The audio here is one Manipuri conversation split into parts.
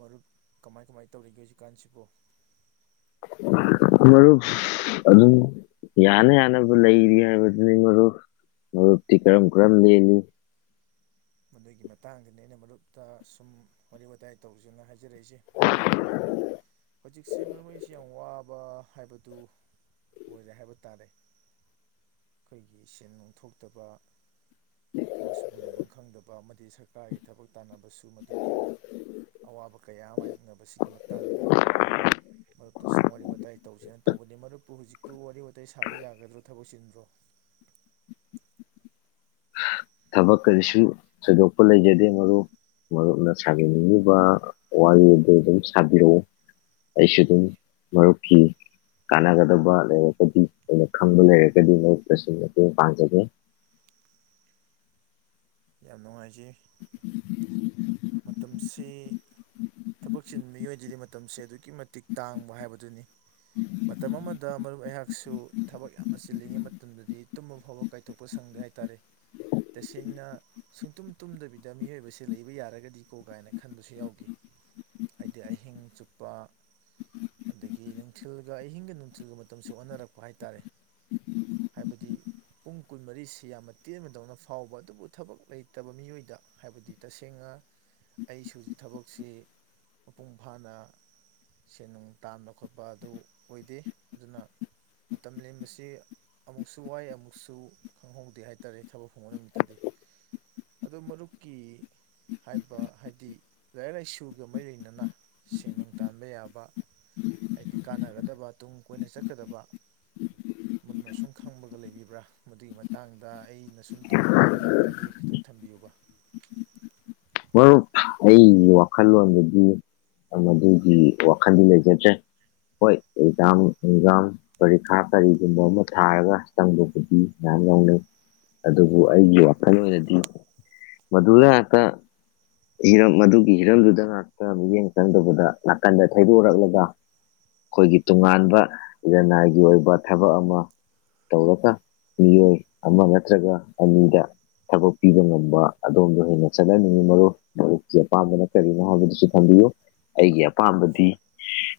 ꯃꯔꯨꯞ ꯀꯃꯥꯏ ꯀꯃꯥꯏ ꯇꯧꯔꯤꯒꯦ ꯍꯧꯖꯤꯛꯀꯥꯟꯁꯤꯕꯨ ꯃꯔꯨꯞ ꯑꯗꯨꯝ ꯌꯥꯅ ꯌꯥꯅꯕ ꯂꯩꯔꯤ ꯍꯥꯏꯕꯗꯨꯅꯤ ꯃꯔꯨꯞ ꯃꯔꯨꯞꯇꯤ ꯀꯔꯝ ꯀꯔꯝ ꯂꯦꯜꯂꯤ ꯃꯗꯨꯒꯤ ꯃꯇꯥꯡꯗꯅꯤ ꯑꯩꯅ ꯃꯔꯨꯞꯇ ꯁꯨꯝ ꯋꯥꯔꯤ ꯋꯥꯇꯥꯏ ꯇꯧꯁꯦꯅ ꯍꯥꯏꯖ ꯍꯥꯏꯖꯔꯛꯏꯁꯦ ꯑꯩꯈꯣꯏꯅ ꯍꯧꯖꯤꯛꯁꯦ ꯃꯔꯨꯞ ꯑꯩꯁꯤ ꯌꯥꯝ ꯋꯥꯕ ꯍꯥꯏꯕꯗꯨ ꯑꯣꯏꯔꯦ ꯍꯥꯏꯕ ꯇꯥꯔꯦ ꯑꯩꯈꯣꯏꯒꯤ ꯁꯦꯟ ꯅꯨꯡꯊꯣꯛꯇꯕ ꯊꯕꯛ ꯁꯨꯕ ꯅꯣꯝꯕꯝ ꯈꯪꯗꯕ ꯑꯃꯗꯤ ꯁꯔꯀꯥꯔꯒꯤ ꯊꯕꯛ ꯇꯥꯟꯅꯕꯁꯨ ꯃꯗꯨꯒꯤ ꯑꯋꯥꯕ ꯀꯌꯥ ꯃꯥꯥꯏꯌꯣꯛꯅꯕꯁꯤꯒꯤ ꯃꯇꯥꯡꯗ ꯃꯔꯨꯞꯇ ꯁꯨꯝ ꯋꯥꯔꯤ ꯋꯥꯇꯥꯏ ꯇꯧꯁꯦꯅ ꯇꯧꯕꯅꯤ ꯃꯔꯨꯞꯄꯨ ꯍꯧꯖꯤꯛꯄꯨ ꯋꯥꯔꯤ ꯋꯥꯇꯥꯏ ꯁꯥꯕ ꯌꯥꯒꯗ꯭ꯔꯣ ꯊꯕꯛ ꯆꯤꯟꯕ꯭ꯔꯣ ꯊꯕꯛ ꯀꯔꯤꯁꯨ ꯊꯣꯏꯗꯣꯛꯄ ꯂꯩꯖꯗꯦ ꯃꯔꯨꯞ ꯃꯔꯨꯞꯅ ꯁꯥꯕꯤꯅꯤꯡꯂꯤꯕ ꯋꯥꯔꯤ ꯑꯗꯨ ꯑꯗꯨꯝ ꯁꯥꯕꯤꯔꯛꯎ ꯑꯩꯁꯨ ꯑꯗꯨꯝ ꯃꯔꯨꯞꯀꯤ ꯀꯥꯟꯅꯒꯗꯕ ꯂꯩꯔꯒꯗꯤ ꯑꯩꯅ ꯈꯪꯕ ꯂꯩꯔꯒꯗꯤ ꯃꯔꯨꯞꯇꯁꯨ ꯃꯇꯦꯡ ꯄꯥꯡꯖꯒꯦ ꯌꯥꯝ ꯅꯨꯡꯉꯥꯏꯖꯩ ꯃꯇꯝꯁꯤ ꯊꯕꯛ ꯆꯤꯟ ꯃꯤꯑꯣꯏꯗꯗꯤ ꯃꯇꯝꯁꯦ ꯑꯗꯨꯛꯀꯤ ꯃꯇꯤꯛ ꯇꯥꯡꯕ ꯍꯥꯏꯕꯗꯨꯅꯤ ꯃꯇꯝ ꯑꯃꯗ ꯃꯔꯨꯞ ꯑꯩꯍꯥꯛꯁꯨ ꯊꯕꯛ ꯌꯥꯝꯅ ꯆꯤꯜꯂꯤꯉꯩ ꯃꯇꯝꯗꯗꯤ ꯇꯨꯝꯕ ꯐꯥꯎꯕ ꯀꯥꯏꯊꯣꯛꯄ ꯁꯪꯗꯦ ꯍꯥꯏ ꯇꯥꯔꯦ ꯇꯁꯦꯡꯅ ꯁꯨꯡꯇꯨꯝ ꯇꯨꯝꯗꯕꯤꯗ ꯃꯤꯑꯣꯏꯕꯕꯁꯦ ꯂꯩꯕ ꯌꯥꯔꯒꯗꯤ ꯗꯤꯀꯣ ꯀꯥꯏꯅ ꯈꯟꯕꯁꯨ ꯌꯥꯎꯈꯤ ꯍꯥꯏꯗꯤ ꯑꯍꯤꯡ ꯆꯨꯞꯄ ꯑꯗꯒꯤ ꯅꯨꯡꯊꯤꯜꯒ ꯑꯍꯤꯡꯒ ꯅꯨꯡꯊꯤꯜꯒ ꯃꯇꯝꯁꯨ ꯑꯣꯟꯅꯔꯛꯄ ꯍꯥꯏꯇꯥꯔꯦ ꯍꯥꯏꯕꯗꯤ ꯄꯨꯡ ꯀꯨꯟꯃꯔꯤꯁꯤ ꯌꯥꯝꯅ ꯇꯦꯟꯕꯗꯧꯅ ꯐꯥꯎꯕ ꯑꯗꯨꯕꯨ ꯊꯕꯛ ꯂꯩꯇꯕ ꯃꯤꯑꯣꯏꯗ ꯍꯥꯏꯕꯗꯤ ꯇꯁꯦꯡꯅ ꯑꯩꯁꯨ ꯍꯧꯖꯤꯛ ꯊꯕꯛꯁꯤ ꯃꯄꯨꯡ ꯐꯥꯅ ꯁꯦꯟ ꯅꯨꯡ ꯇꯥꯅ ꯈꯣꯠꯄ ꯑꯗꯨ ꯑꯣꯏꯗꯦ ꯑꯗꯨꯅ ꯃꯇꯝ ꯂꯦꯟꯕꯁꯤ ꯑꯃꯨꯛꯁꯨ ꯋꯥꯏ ꯑꯃꯨꯛꯁꯨ ꯈꯪꯍꯧꯗꯦ ꯍꯥꯏ ꯇꯥꯔꯦ ꯊꯕꯛ ꯐꯪꯕ ꯅꯨꯃꯤꯠꯇꯗꯤ ꯑꯗꯨ ꯃꯔꯨꯞꯀꯤ ꯍꯥꯏꯕ ꯍꯥꯏꯗꯤ ꯂꯥꯏꯔꯤꯛ ꯂꯥꯏꯁꯨꯒ ꯃꯔꯤ ꯂꯩꯅꯅ ꯁꯦꯟ ꯅꯨꯡ ꯇꯥꯟꯕ ꯌꯥꯕ ꯍꯥꯏꯗꯤ ꯀꯥꯟꯅꯒꯗꯕ ꯇꯨꯡ ꯀꯣꯏꯅ ꯆꯠꯀꯗꯕ ꯃꯗꯨꯅ ꯁꯨꯝ ꯈꯪꯕꯒ ꯂꯩꯕꯤꯕ꯭ꯔꯥ ꯃꯗꯨꯒꯤ ꯃꯇꯥꯡꯗ ꯑꯩꯅ ꯁꯨꯝ ꯇꯧꯕ ꯌꯥꯕ ꯂꯩꯔꯒꯗꯤ ꯈꯤꯇꯪ ꯊꯝꯕꯤꯌꯨꯕ ꯃꯔꯨꯞ ꯑꯩꯒꯤ ꯋꯥꯈꯜꯂꯣꯟꯗꯗꯤ ꯃꯗꯨꯒꯤ ꯋꯥꯈꯜꯗꯤ ꯂꯩꯖꯗ꯭ꯔꯦ ꯍꯣꯏ ꯑꯦꯛꯖꯥꯝ ꯑꯦꯛꯖꯥꯝ ꯄꯔꯤꯈꯥ ꯀꯔꯤꯒꯨꯝꯕ ꯑꯃ ꯊꯥꯔꯒ ꯆꯪꯕꯕꯨꯗꯤ ꯃꯌꯥꯝ ꯌꯥꯎꯅꯩ ꯑꯗꯨꯕꯨ ꯑꯩꯒꯤ ꯋꯥꯈꯜꯂꯣꯟꯗꯗꯤ ꯃꯗꯨꯗ ꯈꯠꯇ ꯍꯤꯔꯝ ꯑꯗꯨꯒꯤ ꯍꯤꯔꯝꯗꯨꯗ ꯉꯥꯛꯇ ꯃꯤꯠꯌꯦꯡ ꯆꯪꯗꯕꯗ ꯅꯥꯀꯟꯗ ꯊꯩꯗꯣꯔꯛꯂꯒ ꯑꯩꯈꯣꯏꯒꯤ ꯇꯣꯉꯥꯟꯕ ꯂꯅꯥꯏꯒꯤ ꯑꯣꯏꯕ ꯊꯕꯛ ꯑꯃ ꯇꯧꯔꯒ ꯃꯤꯑꯣꯏ ꯑꯃ ꯅꯠꯇ꯭ꯔꯒ ꯑꯅꯤꯗ ꯊꯕꯛ ꯄꯤꯕ ꯉꯝꯕ ꯑꯗꯣꯝꯗ ꯍꯦꯟꯅ ꯆꯠꯍꯟꯅꯤꯡ ꯃꯔꯨꯞ ꯃꯔꯨꯞꯀꯤ ꯑꯄꯥꯝꯕꯅ ꯀꯔꯤꯅꯣ ꯍꯥꯏꯕꯗꯨꯁꯨ ꯊꯝꯕꯤꯌꯨ ꯑꯩꯒꯤ ꯑꯄꯥꯝꯕꯗꯤ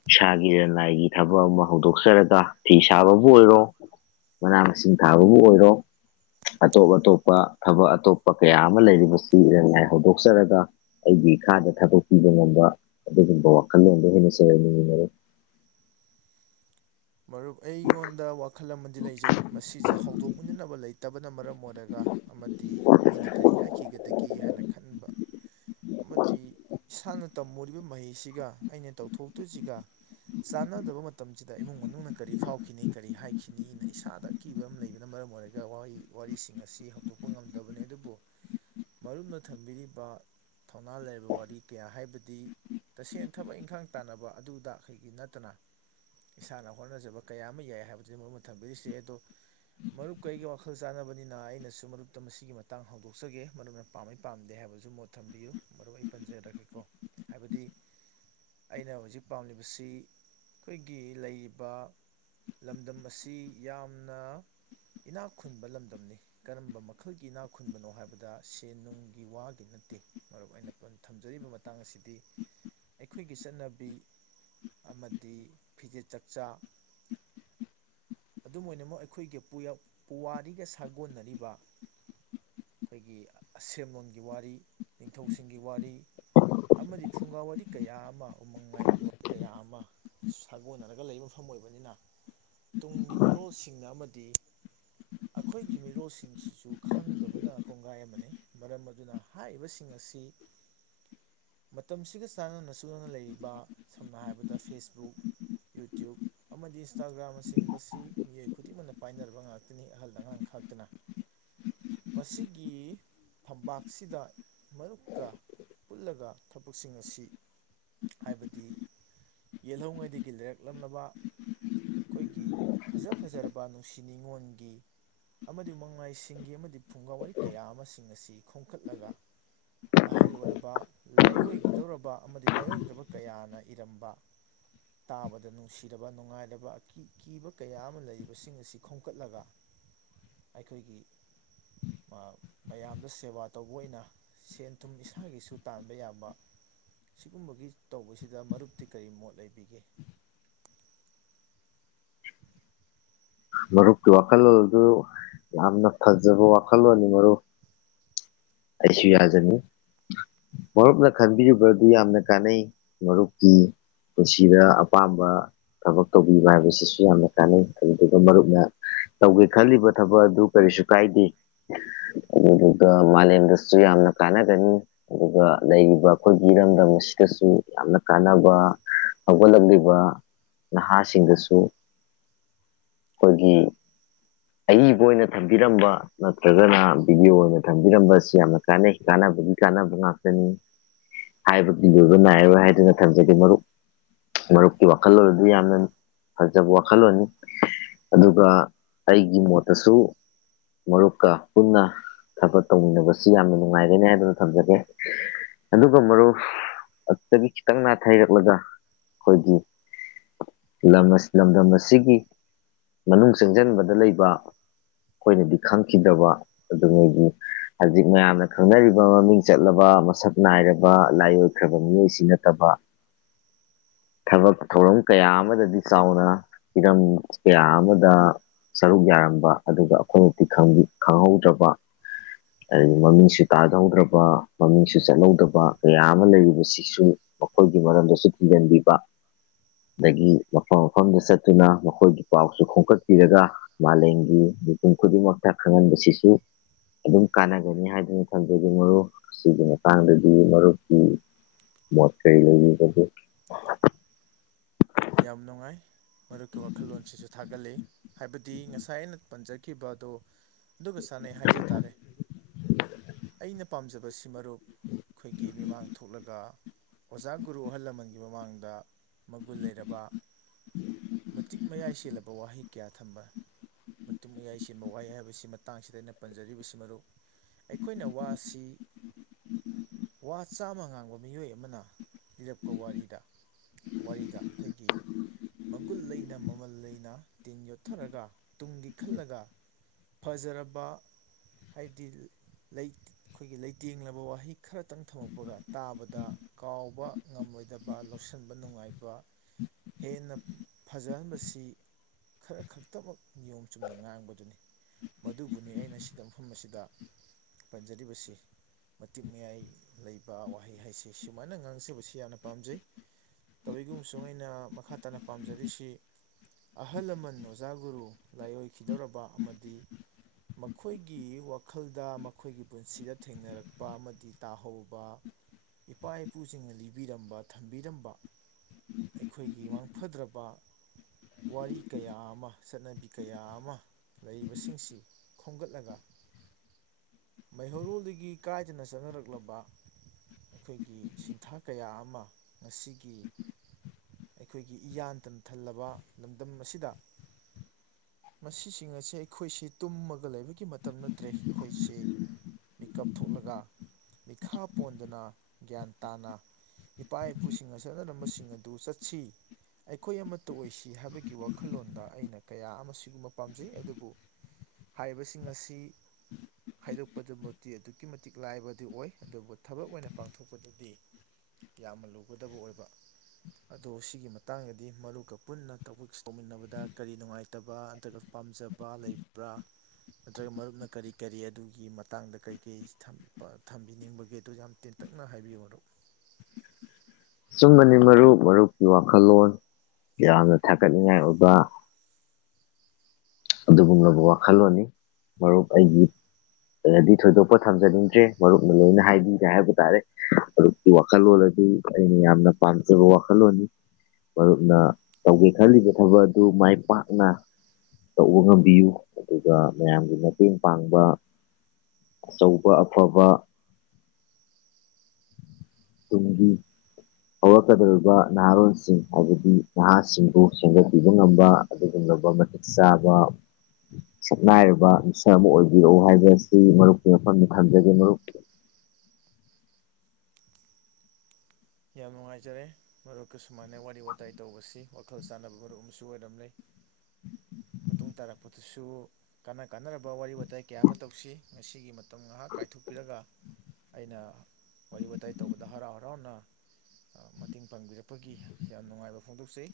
ꯏꯁꯥꯒꯤ ꯏꯔꯟꯅꯥꯏꯒꯤ ꯊꯕꯛ ꯑꯃ ꯍꯧꯗꯣꯛꯆꯔꯒ ꯐꯤ ꯁꯥꯕꯕꯨ ꯑꯣꯏꯔꯣ ꯃꯅꯥ ꯃꯁꯤꯡ ꯊꯥꯕꯕꯨ ꯑꯣꯏꯔꯣ ꯑꯇꯣꯞ ꯑꯇꯣꯞꯄ ꯊꯕꯛ ꯑꯇꯣꯞꯄ ꯀꯌꯥ ꯑꯃ ꯂꯩꯔꯤꯕꯁꯤ ꯏꯔꯟ ꯅꯥꯏ ꯍꯧ ꯍꯧꯗꯣꯛꯆꯔꯒ ꯑꯩꯒꯤ ꯏꯈꯥꯗ ꯊꯕꯛ ꯄꯤꯕ ꯉꯝꯕ ꯑꯗꯨꯒꯨꯝꯕ ꯋꯥꯈꯜꯂꯣꯟꯗꯣ ꯍꯦꯟꯅ ꯆꯦꯟꯍꯟ ꯅꯤꯡꯏ ꯃꯔꯨꯞ ꯃꯔꯨꯞ ꯑꯩꯉꯣꯟꯗ ꯋꯥꯈꯜ ꯑꯃꯗꯤ ꯂꯩꯖꯩ ꯃꯁꯤꯁꯦ ꯍꯧꯗꯣꯛꯃꯤꯟꯅꯕ ꯂꯩꯇꯕꯅ ꯃꯔꯝ ꯑꯣꯏꯔꯒ ꯑꯃꯗꯤ ꯃꯤꯅ ꯀꯔꯤ ꯍꯥꯏꯈꯤꯒꯗꯒꯦ ꯍꯥꯏꯅ ꯈꯟꯕ ꯑꯃꯗꯤ ꯏꯁꯥꯅ ꯇꯝꯃꯨꯔꯤꯕ ꯃꯍꯩꯁꯤꯒ ꯑꯩꯅ ꯇꯧꯊꯣꯛꯇꯣꯏꯁꯤꯒ ꯆꯥꯟꯅꯗꯕ ꯃꯇꯝꯁꯤꯗ ꯏꯃꯨꯡ ꯃꯅꯨꯡꯅ ꯀꯔꯤ ꯐꯥꯎꯈꯤꯅꯤ ꯀꯔꯤ ꯍꯥꯏꯈꯤꯅꯤꯅ ꯏꯁꯥꯗ ꯑꯀꯤꯕ ꯑꯃ ꯂꯩꯕꯅ ꯃꯔꯝ ꯑꯣꯏꯔꯒ ꯋꯥꯔꯤꯁꯤꯡ ꯑꯁꯤ ꯍꯧꯗꯣꯛꯄ ꯉꯝꯗꯕꯅꯤ ꯑꯗꯨꯕꯨ ꯃꯔꯨꯞꯅ ꯊꯝꯕꯤꯔꯤꯕ ꯊꯧꯅꯥ ꯂꯩꯔꯕ ꯋꯥꯔꯤ ꯀꯌꯥ ꯍꯥꯏꯕꯗꯤ ꯇꯁꯦꯡꯅ ꯊꯕꯛ ꯏꯪꯈꯥꯡ ꯇꯥꯟꯅꯕ ꯑꯗꯨꯗ ꯑꯩꯈꯣꯏꯒꯤ ꯅꯠꯇꯅ ꯏꯁꯥꯅ ꯍꯣꯠꯅꯖꯕ ꯀꯌꯥ ꯑꯃ ꯌꯥꯏ ꯍꯥꯏꯕꯗꯨꯅ ꯃꯔꯨꯨꯞꯅ ꯊꯝꯕꯤꯔꯤꯁꯦ ꯑꯗꯣ ꯃꯔꯨꯞꯀꯩ ꯑꯩꯒ ꯋꯥꯈꯜ ꯆꯥꯟꯅꯕꯅꯤꯅ ꯑꯩꯅꯁꯨ ꯃꯔꯨꯞꯇ ꯃꯁꯤꯒꯤ ꯃꯇꯥꯡ ꯍꯧꯗꯣꯛꯆꯒꯦ ꯃꯔꯨꯞꯅ ꯄꯥꯝꯝꯕꯩ ꯄꯥꯝꯗꯦ ꯍꯥꯏꯕꯁꯨ ꯃꯨꯠ ꯊꯝꯕꯤꯌꯨ ꯃꯔꯨꯞ ꯑꯩ ꯄꯟꯖꯔꯛꯒꯦꯀꯣ ꯍꯥꯏꯕꯗꯤ ꯑꯩꯅ ꯍꯧꯖꯤꯛ ꯄꯥꯝꯂꯤꯕꯁꯤ ꯑꯩꯈꯣꯏꯒꯤ ꯑꯩ ꯒꯤ ꯂꯩꯔꯤꯕ ꯂꯝꯗꯝ ꯑꯁꯤ ꯌꯥꯝꯅ ꯏꯅꯥꯛ ꯈꯨꯟꯕ ꯂꯝꯗꯝꯅꯤ ꯀꯔꯝꯕ ꯃꯈꯜꯒꯤ ꯏꯅꯥꯛ ꯈꯨꯟꯕꯅꯣ ꯍꯥꯏꯕꯗ ꯁꯦꯟ ꯅꯨꯡꯒꯤ ꯋꯥꯒꯤ ꯅꯠꯇꯦ ꯃꯔꯨꯞ ꯑꯩꯅ ꯊꯝꯖꯔꯤꯕ ꯃꯇꯥꯡ ꯑꯁꯤꯗꯤ ꯑꯩꯈꯣꯏꯒꯤ ꯆꯠꯅꯕꯤ ꯑꯃꯗꯤ ꯐꯤꯖꯦꯠ ꯆꯛꯆꯥ ꯑꯗꯨꯝ ꯑꯣꯏꯅꯃꯛ ꯑꯩꯈꯣꯏꯒꯤ ꯄꯨꯋꯥꯔꯤꯒ ꯁꯥꯒꯣꯟꯅꯔꯤꯕ ꯑꯩꯈꯣꯏꯒꯤ ꯑꯁꯦꯝꯂꯒꯤ ꯋꯥꯔꯤ ꯅꯤꯡꯊꯧꯁꯤꯡꯒꯤ ꯋꯥꯔꯤ ꯑꯃꯗꯤ ꯐꯨꯡꯒꯥ ꯋꯥꯔꯤ ꯀꯌꯥ ꯑꯃ ꯎꯃꯪ ꯂꯥꯏꯒꯤ ꯋꯥꯔꯤ ꯀꯌꯥ ꯑꯃ ꯁꯥꯒꯣꯟꯅꯔꯒ ꯂꯩꯕ ꯃꯐꯝ ꯑꯣꯏꯕꯅꯤꯅ ꯇꯨꯡꯒꯤ ꯃꯤꯔꯣꯜꯁꯤꯡꯅ ꯑꯃꯗꯤ ꯑꯩꯈꯣꯏꯒꯤ ꯃꯤꯔꯣꯜꯁꯤꯡꯁꯤꯁꯨ ꯈꯪꯗꯕꯅ ꯀꯣꯡꯒꯥꯏ ꯑꯃꯅꯤ ꯃꯔꯝ ꯑꯗꯨꯅ ꯍꯥꯏꯔꯤꯕꯁꯤꯡ ꯑꯁꯤ ꯃꯇꯝꯁꯤꯒ ꯆꯥꯟꯅꯅ ꯆꯨꯅꯅ ꯂꯩꯔꯤꯕ ꯁꯝꯅ ꯍꯥꯏꯔꯕꯗ ꯐꯦꯁꯕꯨꯛ ꯌꯨꯇ꯭ꯌꯨꯕ ꯑꯃꯗꯤ ꯏꯟꯁꯇꯥꯒ꯭ꯔꯥꯝꯅ ꯆꯤꯡꯕꯁꯤ ꯃꯤꯑꯣꯏ ꯈꯨꯗꯤꯡꯃꯛꯅ ꯄꯥꯏꯅꯔꯕ ꯉꯥꯛꯇ ꯑꯍꯜ ꯑꯉꯥꯡ ꯈꯥꯛꯇꯅ ꯃꯁꯤꯒꯤ ꯐꯝꯄꯥꯛꯁꯤꯗ ꯃꯔꯨꯞꯀ ꯄꯨꯜꯂꯒ ꯊꯕꯛꯁꯤꯡ ꯑꯁꯤ ꯍꯥꯏꯕꯗꯤ ꯌꯦꯜꯍꯧꯉꯩꯗꯒꯤ ꯂꯩꯔꯛꯂꯝꯂꯕ ꯑꯩꯈꯣꯏꯒꯤ ꯐꯖ ꯐꯖꯔꯕ ꯅꯨꯡꯁꯤ ꯅꯤꯉꯣꯟ ꯒꯤ ꯑꯃꯗꯤ ꯃꯉꯥꯏꯁꯤꯡꯒꯤ ꯑꯃꯗꯤ ꯐꯨꯡꯒꯥ ꯋꯥꯔꯤ ꯀꯌꯥ ꯑꯃꯁꯤꯡ ꯑꯁꯤ ꯈꯣꯝꯀꯠꯂꯒ ꯑꯍꯜ ꯑꯣꯏꯔꯕ ꯂꯥꯏꯑꯣꯏꯈꯤꯗꯧꯔꯕ ꯑꯃꯗꯤ ꯂꯥꯏꯑꯣꯏꯈ꯭ꯔꯕ ꯀꯌꯥꯅ ꯏꯔꯝꯕ ꯇꯥꯕꯗ ꯅꯨꯡꯁꯤꯔꯕ ꯅꯨꯡꯉꯥꯏꯔꯕ ꯑꯀꯤꯕ ꯀꯌꯥ ꯑꯃ ꯂꯩꯔꯤꯕꯁꯤꯡ ꯑꯁꯤ ꯈꯣꯝꯀꯠꯂꯒ ꯑꯩꯈꯣꯏꯒꯤ ꯃꯌꯥꯝꯗ ꯁꯦꯕꯥ ꯇꯧꯕ ꯑꯣꯏꯅ ꯁꯦꯟ ꯊꯨꯝ ꯏꯁꯥꯒꯤꯁꯨ ꯇꯥꯟꯕ ꯌꯥꯕ ꯁꯤꯒꯨꯝꯕꯒꯤ ꯇꯧꯕꯁꯤꯗ ꯃꯔꯨꯞꯇꯤ ꯀꯔꯤ ꯃꯣꯠ ꯂꯩꯕꯤꯒꯦ ꯃꯔꯨꯞꯀꯤ ꯋꯥꯈꯜꯂꯣꯟ ꯑꯗꯨ ꯌꯥꯝꯅ ꯐꯖꯕ ꯋꯥꯈꯜꯂꯣꯟꯅꯤ ꯃꯔꯨꯞ ꯑꯩꯁꯨ ꯌꯥꯖꯅꯤꯡꯏ ꯃꯔꯨꯞꯅ ꯈꯟꯕꯤꯨꯔꯤꯕ ꯑꯗꯨ ꯌꯥꯝꯅ ꯀꯥꯟꯅꯩ ꯃꯔꯨꯞꯀꯤ ꯄꯨꯟꯁꯤꯗ ꯑꯄꯥꯝꯕ ꯊꯕꯛ ꯇꯧꯕꯤꯕ ꯍꯥꯏꯕꯁꯤꯁꯨ ꯌꯥꯝꯅ ꯀꯥꯟꯅꯩ ꯑꯗꯨꯗꯨꯒ ꯃꯔꯨꯞꯅ ꯇꯧꯒꯦ ꯈꯜꯂꯤꯕ ꯊꯕꯛ ꯑꯗꯨ ꯀꯔꯤꯁꯨ ꯀꯥꯏꯗꯦ ꯑꯗꯨꯗꯨꯒ ꯑꯗꯨꯁꯨ ꯌꯥꯝꯅ ꯀꯥꯟꯅꯒꯅꯤ ꯑꯗꯨꯒ ꯂꯩꯔꯤꯕ ꯑꯩꯈꯣꯏꯒꯤ ꯏꯔꯝꯗꯝ ꯑꯁꯤꯗꯁꯨ ꯌꯥꯝꯅ ꯀꯥꯟꯅꯕ ꯍꯧꯒꯠꯂꯛꯂꯤꯕ ꯅꯍꯥꯁꯤꯡꯗꯁꯨ ꯑꯩꯈꯣꯏꯒꯤ ꯑꯏꯕ ꯑꯣꯏꯅ ꯊꯝꯕꯤꯔꯝꯕ ꯅꯠꯇ꯭ꯔꯒꯅ ꯚꯗꯤꯑꯣ ꯑꯣꯏꯅ ꯊꯝꯕꯤꯔꯝꯕ ꯑꯁꯤ ꯌꯥꯝꯅ ꯀꯥꯟꯅꯩ ꯀꯥꯟꯅꯕꯒꯤ ꯀꯥꯟꯅꯕ ꯉꯥꯛꯇꯅꯤ ꯍꯥꯏꯕꯒꯤꯗꯤꯕ ꯅꯥꯏꯔꯣꯏ ꯍꯥꯏꯗꯨꯅ ꯊꯝꯖꯒꯦ ꯃꯔꯨꯞ ꯃꯔꯨꯞꯀꯤ ꯋꯥꯈꯜꯂꯣꯟ ꯑꯗꯨ ꯌꯥꯝꯅ ꯐꯖꯕ ꯋꯥꯈꯜꯂꯣꯟꯅꯤ ꯑꯗꯨꯒ ꯑꯩꯒꯤ ꯃꯣꯠꯇꯁꯨ ꯃꯔꯨꯞꯀ ꯄꯨꯟꯅ ꯊꯕꯛ ꯇꯧꯃꯤꯟꯅꯕꯁꯤ ꯌꯥꯝꯅ ꯅꯨꯡꯉꯥꯏꯒꯅꯤ ꯍꯥꯏꯗꯨꯅ ꯊꯝꯖꯒꯦ ꯑꯗꯨꯒ ꯃꯔꯨꯞ ꯑꯗꯨꯗꯒꯤ ꯈꯤꯇꯪ ꯅꯥꯊꯩꯔꯛꯂꯒ ꯑꯩꯈꯣꯏꯒꯤ ꯂꯝ ꯂꯝꯗꯝ ꯑꯁꯤꯒꯤ ꯃꯅꯨꯡ ꯆꯪꯁꯤꯟꯕꯗ ꯗ ꯂꯩꯕ ꯑꯩꯈꯣꯏꯅꯗꯤ ꯈꯪꯈꯤꯗꯕ ꯑꯗꯨꯉꯩꯗꯤ ꯍꯧꯖꯤꯛ ꯃꯌꯥꯝꯅ ꯈꯪꯅꯔꯤꯕ ꯃꯃꯤꯡ ꯆꯠꯂꯕ ꯃꯁꯛ ꯅꯥꯏꯔꯕ ꯂꯥꯏꯑꯣꯏꯈ꯭ꯔꯕ ꯃꯤꯑꯣꯏꯁꯤ ꯅꯠꯇꯕ ꯊꯕꯛ ꯊꯧꯔꯝ ꯀꯌꯥ ꯑꯃꯗꯗꯤ ꯆꯥꯎꯅ ꯍꯤꯔꯝ ꯀꯌꯥ ꯑꯃꯗ ꯁꯔꯨꯛ ꯌꯥꯔꯝꯕ ꯑꯗꯨꯒ ꯑꯩꯈꯣꯏꯅꯗꯤ ꯈꯪꯍꯧꯗ꯭ꯔꯕ ꯑꯗꯒꯤ ꯃꯃꯤꯡꯁꯨ ꯇꯥꯍꯧꯗ꯭ꯔꯕ ꯃꯃꯤꯡꯁꯨ ꯆꯠꯍꯧꯗ꯭ꯔꯕ ꯀꯌꯥ ꯑꯃ ꯂꯩꯔꯤꯕꯁꯤꯁꯨ ꯃꯈꯣꯏꯒꯤ ꯃꯔꯝꯗꯁꯨ ꯊꯤꯖꯤꯟꯕꯤꯕ ꯑꯗꯒꯤ ꯃꯐꯝ ꯃꯐꯝꯗ ꯆꯠꯇꯨꯅ ꯃꯈꯣꯏꯒꯤ ꯄꯥꯎꯁꯨ ꯈꯣꯝꯀꯠꯄꯤꯔꯒ ꯃꯥꯂꯦꯝꯒꯤ ꯃꯤꯄꯨꯝ ꯈꯨꯗꯤꯡꯃꯛꯇ ꯈꯪꯍꯟꯕꯁꯤꯁꯨ ꯑꯗꯨꯝ ꯀꯥꯟꯅꯒꯅꯤ ꯍꯥꯏꯗꯨꯅ ꯊꯝꯖꯒꯦ ꯃꯔꯨꯞ ꯁꯤꯒꯤ ꯃꯇꯥꯡꯗꯗꯤ ꯃꯔꯨꯞꯀꯤ ꯃꯣꯠ ꯀꯔꯤ ꯂꯩꯕꯤꯕꯒꯦ ꯌꯥꯝ ꯅꯨꯡꯉꯥꯏ ꯃꯔꯨꯞꯀꯤ ꯋꯥꯈꯜꯂꯣꯟꯁꯤꯁꯨ ꯊꯥꯒꯠꯂꯤ ꯍꯥꯏꯕꯗꯤ ꯉꯁꯥꯏ ꯑꯩꯅ ꯄꯟꯖꯈꯤꯕꯗꯣ ꯑꯗꯨꯒ ꯆꯅꯩ ꯍꯥꯏꯖ ꯇꯥꯔꯦ ꯑꯩꯅ ꯄꯥꯝꯖꯕ ꯕꯁꯤ ꯃꯔꯨꯞ ꯑꯩꯈꯣꯏꯒꯤ ꯃꯤꯃꯥꯡ ꯊꯣꯛꯂꯒ ꯑꯣꯖꯥ ꯒꯨꯔꯨ ꯑꯍꯜ ꯂꯃꯟꯒꯤ ꯃꯃꯥꯡꯗ ꯃꯒꯨꯟ ꯂꯩꯔꯕ ꯃꯇꯤꯛ ꯃꯌꯥꯏ ꯆꯦꯜꯂꯕ ꯋꯥꯍꯩ ꯀꯌꯥ ꯊꯝꯕ ꯃꯇꯨꯡ ꯃꯌꯥꯏ ꯆꯦꯟꯕ ꯋꯥꯍꯩ ꯍꯥꯏꯕꯁꯤ ꯃꯇꯥꯡꯁꯤꯗ ꯑꯩꯅ ꯄꯟꯖꯔꯤꯕꯁꯤ ꯃꯔꯨꯞ ꯑꯩꯈꯣꯏꯅ ꯋꯥꯁꯤ ꯋꯥ ꯆꯥꯝꯃ ꯉꯥꯡꯕ ꯃꯤꯑꯣꯏ ꯑꯃꯅ ꯂꯤꯔꯛꯄ ꯋꯥꯔꯤꯗ ꯋꯥꯔꯤꯗꯥ ꯑꯩꯈꯣꯏꯒꯤ ꯃꯒꯨꯟ ꯂꯩꯅ ꯃꯃꯜ ꯂꯩꯅ ꯇꯤꯟ ꯌꯣꯠꯊꯔꯒ ꯇꯨꯡꯒꯤ ꯈꯜꯂꯒ ꯐꯖꯔꯕ ꯍꯥꯏꯕꯗꯤ ꯑꯩꯈꯣꯏꯒꯤ ꯂꯩꯇꯦꯡꯂꯕ ꯋꯥꯍꯩ ꯈꯔꯇꯪ ꯊꯝꯃꯛꯄꯒ ꯇꯥꯕꯗ ꯀꯥꯎꯕ ꯉꯝꯂꯣꯏꯗꯕ ꯂꯧꯁꯟꯕ ꯅꯨꯡꯉꯥꯏꯕ ꯍꯦꯟꯅ ꯐꯖꯍꯟꯕꯁꯤ ꯈꯔ ꯈꯛꯇꯃꯛ ꯅꯤꯌꯣꯝ ꯆꯨꯝꯅ ꯉꯥꯡꯕꯗꯨꯅꯤ ꯃꯗꯨꯕꯨꯅꯤ ꯑꯩꯅ ꯁꯤꯗ ꯃꯐꯝ ꯑꯁꯤꯗ ꯄꯟꯖꯔꯤꯕꯁꯤ ꯃꯇꯤꯛ ꯃꯌꯥꯏ ꯂꯩꯕ ꯋꯥꯍꯩ ꯍꯥꯏꯁꯤ ꯁꯨꯃꯥꯏꯅ ꯉꯥꯡꯖꯕꯁꯤ ꯌꯥꯝꯅ ꯄꯥꯝꯖꯩ ꯑꯃꯁꯨꯡ ꯑꯩꯅ ꯃꯈꯥ ꯇꯥꯅ ꯄꯥꯝꯖꯔꯤꯁꯤ ꯑꯍꯜ ꯂꯃꯟ ꯑꯣꯖꯥ ꯒꯨꯔꯨ ꯂꯥꯏꯑꯣꯏꯈꯤꯗꯧꯔꯕ ꯑꯃꯗꯤ ꯃꯈꯣꯏꯒꯤ ꯋꯥꯈꯜꯗ ꯃꯈꯣꯏꯒꯤ ꯄꯨꯟꯁꯤꯗ ꯊꯦꯡꯅꯔꯛꯄ ꯑꯃꯗꯤ ꯇꯥꯍꯧꯕ ꯏꯄꯥ ꯏꯄꯨꯁꯤꯡꯅ ꯂꯤꯕꯤꯔꯝꯕ ꯊꯝꯕꯤꯔꯝꯕ ꯑꯩꯈꯣꯏꯒꯤ ꯃꯥꯡꯐꯗ꯭ꯔꯕ ꯋꯥꯔꯤ ꯀꯌꯥ ꯑꯃ ꯆꯠꯅꯕꯤ ꯀꯌꯥ ꯑꯃ ꯂꯩꯔꯤꯕꯁꯤꯡꯁꯤ ꯈꯣꯝꯒꯠꯂꯒ ꯃꯩꯍꯧꯔꯣꯜꯗꯒꯤ ꯀꯥꯏꯗꯅ ꯆꯠꯅꯔꯛꯂꯕ ꯑꯩꯈꯣꯏꯒꯤ ꯁꯤꯟꯊꯥ ꯀꯌꯥ ꯑꯃ ꯉꯁꯤꯒꯤ ꯑꯩꯈꯣꯏꯒꯤ ꯏꯌꯥꯟ ꯇꯝꯊꯜꯂꯕ ꯂꯝꯗꯝ ꯑꯁꯤꯗ ꯃꯁꯤꯁꯤꯡ ꯑꯁꯦ ꯑꯩꯈꯣꯏꯁꯦ ꯇꯨꯝꯃꯒ ꯂꯩꯕꯒꯤ ꯃꯇꯝ ꯅꯠꯇ꯭ꯔꯦ ꯑꯩꯈꯣꯏꯁꯤ ꯃꯤꯀꯞ ꯊꯣꯛꯂꯒ ꯃꯤꯈꯥ ꯄꯣꯟꯗꯅ ꯒ꯭ꯌꯥꯟ ꯇꯥꯅ ꯏꯄꯥ ꯏꯄꯨꯁꯤꯡꯅ ꯆꯠꯅꯔꯝꯕꯁꯤꯡ ꯑꯗꯨ ꯑꯗꯨ ꯆꯠꯁꯤ ꯑꯩꯈꯣꯏ ꯑꯃꯠꯇ ꯑꯣꯏꯁꯤ ꯍꯥꯏꯕꯒꯤ ꯋꯥꯈꯜꯂꯣꯟꯗ ꯑꯩꯅ ꯀꯌꯥ ꯑꯃ ꯁꯤꯒꯨꯝꯕ ꯄꯥꯝꯖꯩ ꯑꯗꯨꯕꯨ ꯍꯥꯏꯔꯤꯕꯁꯤꯡ ꯑꯁꯤ ꯍꯥꯏꯗꯣꯛꯄꯗꯨꯃꯛꯇꯤ ꯑꯗꯨꯛꯀꯤ ꯃꯇꯤꯛ ꯂꯥꯏꯕꯗꯤ ꯑꯣꯏ ꯑꯗꯨꯕꯨ ꯊꯕꯛ ꯑꯣꯏꯅ ꯄꯥꯡꯊꯣꯛꯄꯗꯨꯗꯤ ꯌꯥꯝꯅ ꯂꯨꯒꯗꯕ ꯑꯣꯏꯕ ꯑꯗꯣ ꯁꯤꯒꯤ ꯃꯇꯥꯡꯗꯗꯤ ꯃꯔꯨꯞꯀ ꯄꯨꯟꯅ ꯊꯥꯕꯥꯛ ꯇꯧꯃꯤꯟꯅꯕꯗ ꯀꯔꯤ ꯅꯨꯡꯉꯥꯏꯇꯕ ꯅꯠꯇ꯭ꯔꯒ ꯄꯥꯝꯖꯕ ꯂꯩꯕ꯭ꯔꯥ ꯅꯠꯇ꯭ꯔꯒ ꯃꯔꯨꯞꯅ ꯀꯔꯤ ꯀꯔꯤ ꯑꯗꯨꯒꯤ ꯃꯇꯥꯡꯗ ꯀꯔꯤꯀꯔꯤ ꯊꯝꯕꯤꯅꯤꯡꯕꯒꯦ ꯑꯗꯨ ꯌꯥꯝ ꯇꯦꯟꯇꯛꯅ ꯍꯥꯏꯕꯤꯌꯨ ꯃꯔꯨꯞ ꯆꯨꯝꯕꯅꯤ ꯃꯔꯨꯞ ꯃꯔꯨꯞꯀꯤ ꯋꯥꯈꯜꯂꯣꯟ ꯌꯥꯝꯅ ꯊꯥꯒꯠꯅꯤꯡꯉꯥꯏ ꯑꯣꯏꯕ ꯑꯗꯨꯒꯨꯝꯂꯕ ꯋꯥꯈꯜꯂꯣꯟꯅꯤ ꯃꯔꯨꯞ ꯑꯩꯒꯤꯗꯤ ꯊꯣꯏꯗꯣꯛꯄ ꯊꯝꯖꯅꯤꯡꯗ꯭ꯔꯦ ꯃꯔꯨꯞꯅ ꯂꯣꯏꯅ ꯍꯥꯏꯕꯤꯒꯦ ꯍꯥꯏꯕ ꯇꯥꯔꯦ ꯃꯔꯨꯞꯀꯤ ꯋꯥꯈꯜꯂꯣꯟ ꯑꯗꯨ ꯑꯩꯅ ꯌꯥꯝꯅ ꯄꯥꯝꯖꯕ ꯋꯥꯈꯜꯂꯣꯟꯅꯤ ꯃꯔꯨꯞꯅ ꯇꯧꯒꯦ ꯈꯜꯂꯤꯕ ꯊꯕꯛ ꯑꯗꯨ ꯃꯥꯏ ꯄꯥꯛꯅ ꯇꯧꯕ ꯉꯝꯕꯤꯌꯨ ꯑꯗꯨꯒ ꯃꯌꯥꯝꯒꯤ ꯃꯇꯦꯡ ꯄꯥꯡꯕ ꯑꯆꯧꯕ ꯑꯐꯕ ꯇꯨꯡꯒꯤ ꯍꯧꯔꯛꯀꯗꯧꯔꯤꯕ ꯅꯍꯥꯔꯣꯟꯜꯁꯤꯡ ꯍꯥꯏꯕꯗꯤ ꯅꯍꯥꯁꯤꯡꯕꯨ ꯁꯦꯝꯒꯠꯄꯤꯕ ꯉꯝꯕ ꯑꯗꯨꯒꯨꯝꯂꯕ ꯃꯇꯤꯛ ꯆꯥꯕ ꯁꯛꯅꯥꯏꯔꯕ ꯃꯤꯁꯛ ꯑꯃ ꯑꯣꯏꯕꯤꯔꯛꯎ ꯍꯥꯏꯕ ꯑꯁꯤ ꯃꯔꯨꯞꯀꯤ ꯃꯐꯝꯗ ꯊꯝꯖꯒꯦ ꯃꯔꯨꯞꯀꯤ ꯌꯥꯝ ꯅꯨꯡꯉꯥꯏꯖꯔꯦ ꯃꯔꯨꯞꯀ ꯁꯨꯃꯥꯏꯅ ꯋꯥꯔꯤ ꯋꯥꯇꯥꯏ ꯇꯧꯕꯁꯤ ꯋꯥꯈꯜ ꯆꯥꯟꯅꯕ ꯃꯔꯨꯞ ꯑꯃꯁꯨ ꯑꯣꯏꯔꯝ ꯂꯩ ꯃꯇꯨꯡ ꯇꯥꯔꯛꯄꯗꯁꯨ ꯀꯥꯟꯅ ꯀꯥꯟꯅꯔꯕ ꯋꯥꯔꯤ ꯋꯥꯇꯥꯏ ꯀꯌꯥ ꯑꯃ ꯇꯧꯁꯤ ꯉꯁꯤꯒꯤ ꯃꯇꯝ ꯉꯥꯏꯍꯥꯛ ꯀꯥꯏꯊꯣꯛꯄꯤꯔꯒ ꯑꯩꯅ ꯋꯥꯔꯤ ꯋꯥꯇꯥꯏ ꯇꯧꯕꯗ ꯍꯔꯥꯎ ꯍꯔꯥꯎꯅ ꯃꯇꯦꯡ ꯄꯥꯡꯕꯤꯔꯛꯄꯒꯤ ꯌꯥꯝ ꯅꯨꯡꯉꯥꯏꯕ ꯐꯣꯡꯗꯣꯛꯆꯩ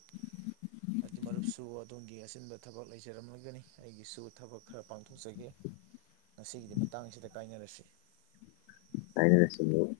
ꯑꯗꯨ ꯃꯔꯨꯞꯁꯨ ꯑꯗꯣꯝꯒꯤ ꯑꯆꯤꯟꯕ ꯊꯕꯛ ꯂꯩꯖꯔꯝꯂꯒꯅꯤ ꯑꯩꯒꯤꯁꯨ ꯊꯕꯛ ꯈꯔ ꯄꯥꯡꯊꯣꯛꯆꯒꯦ ꯉꯁꯤꯒꯤꯗꯤ ꯃꯇꯥꯡꯁꯤꯗ ꯀꯥꯏꯅꯔꯁꯤ ꯀꯥꯏꯅꯔꯁꯤ ꯃꯔꯨꯞ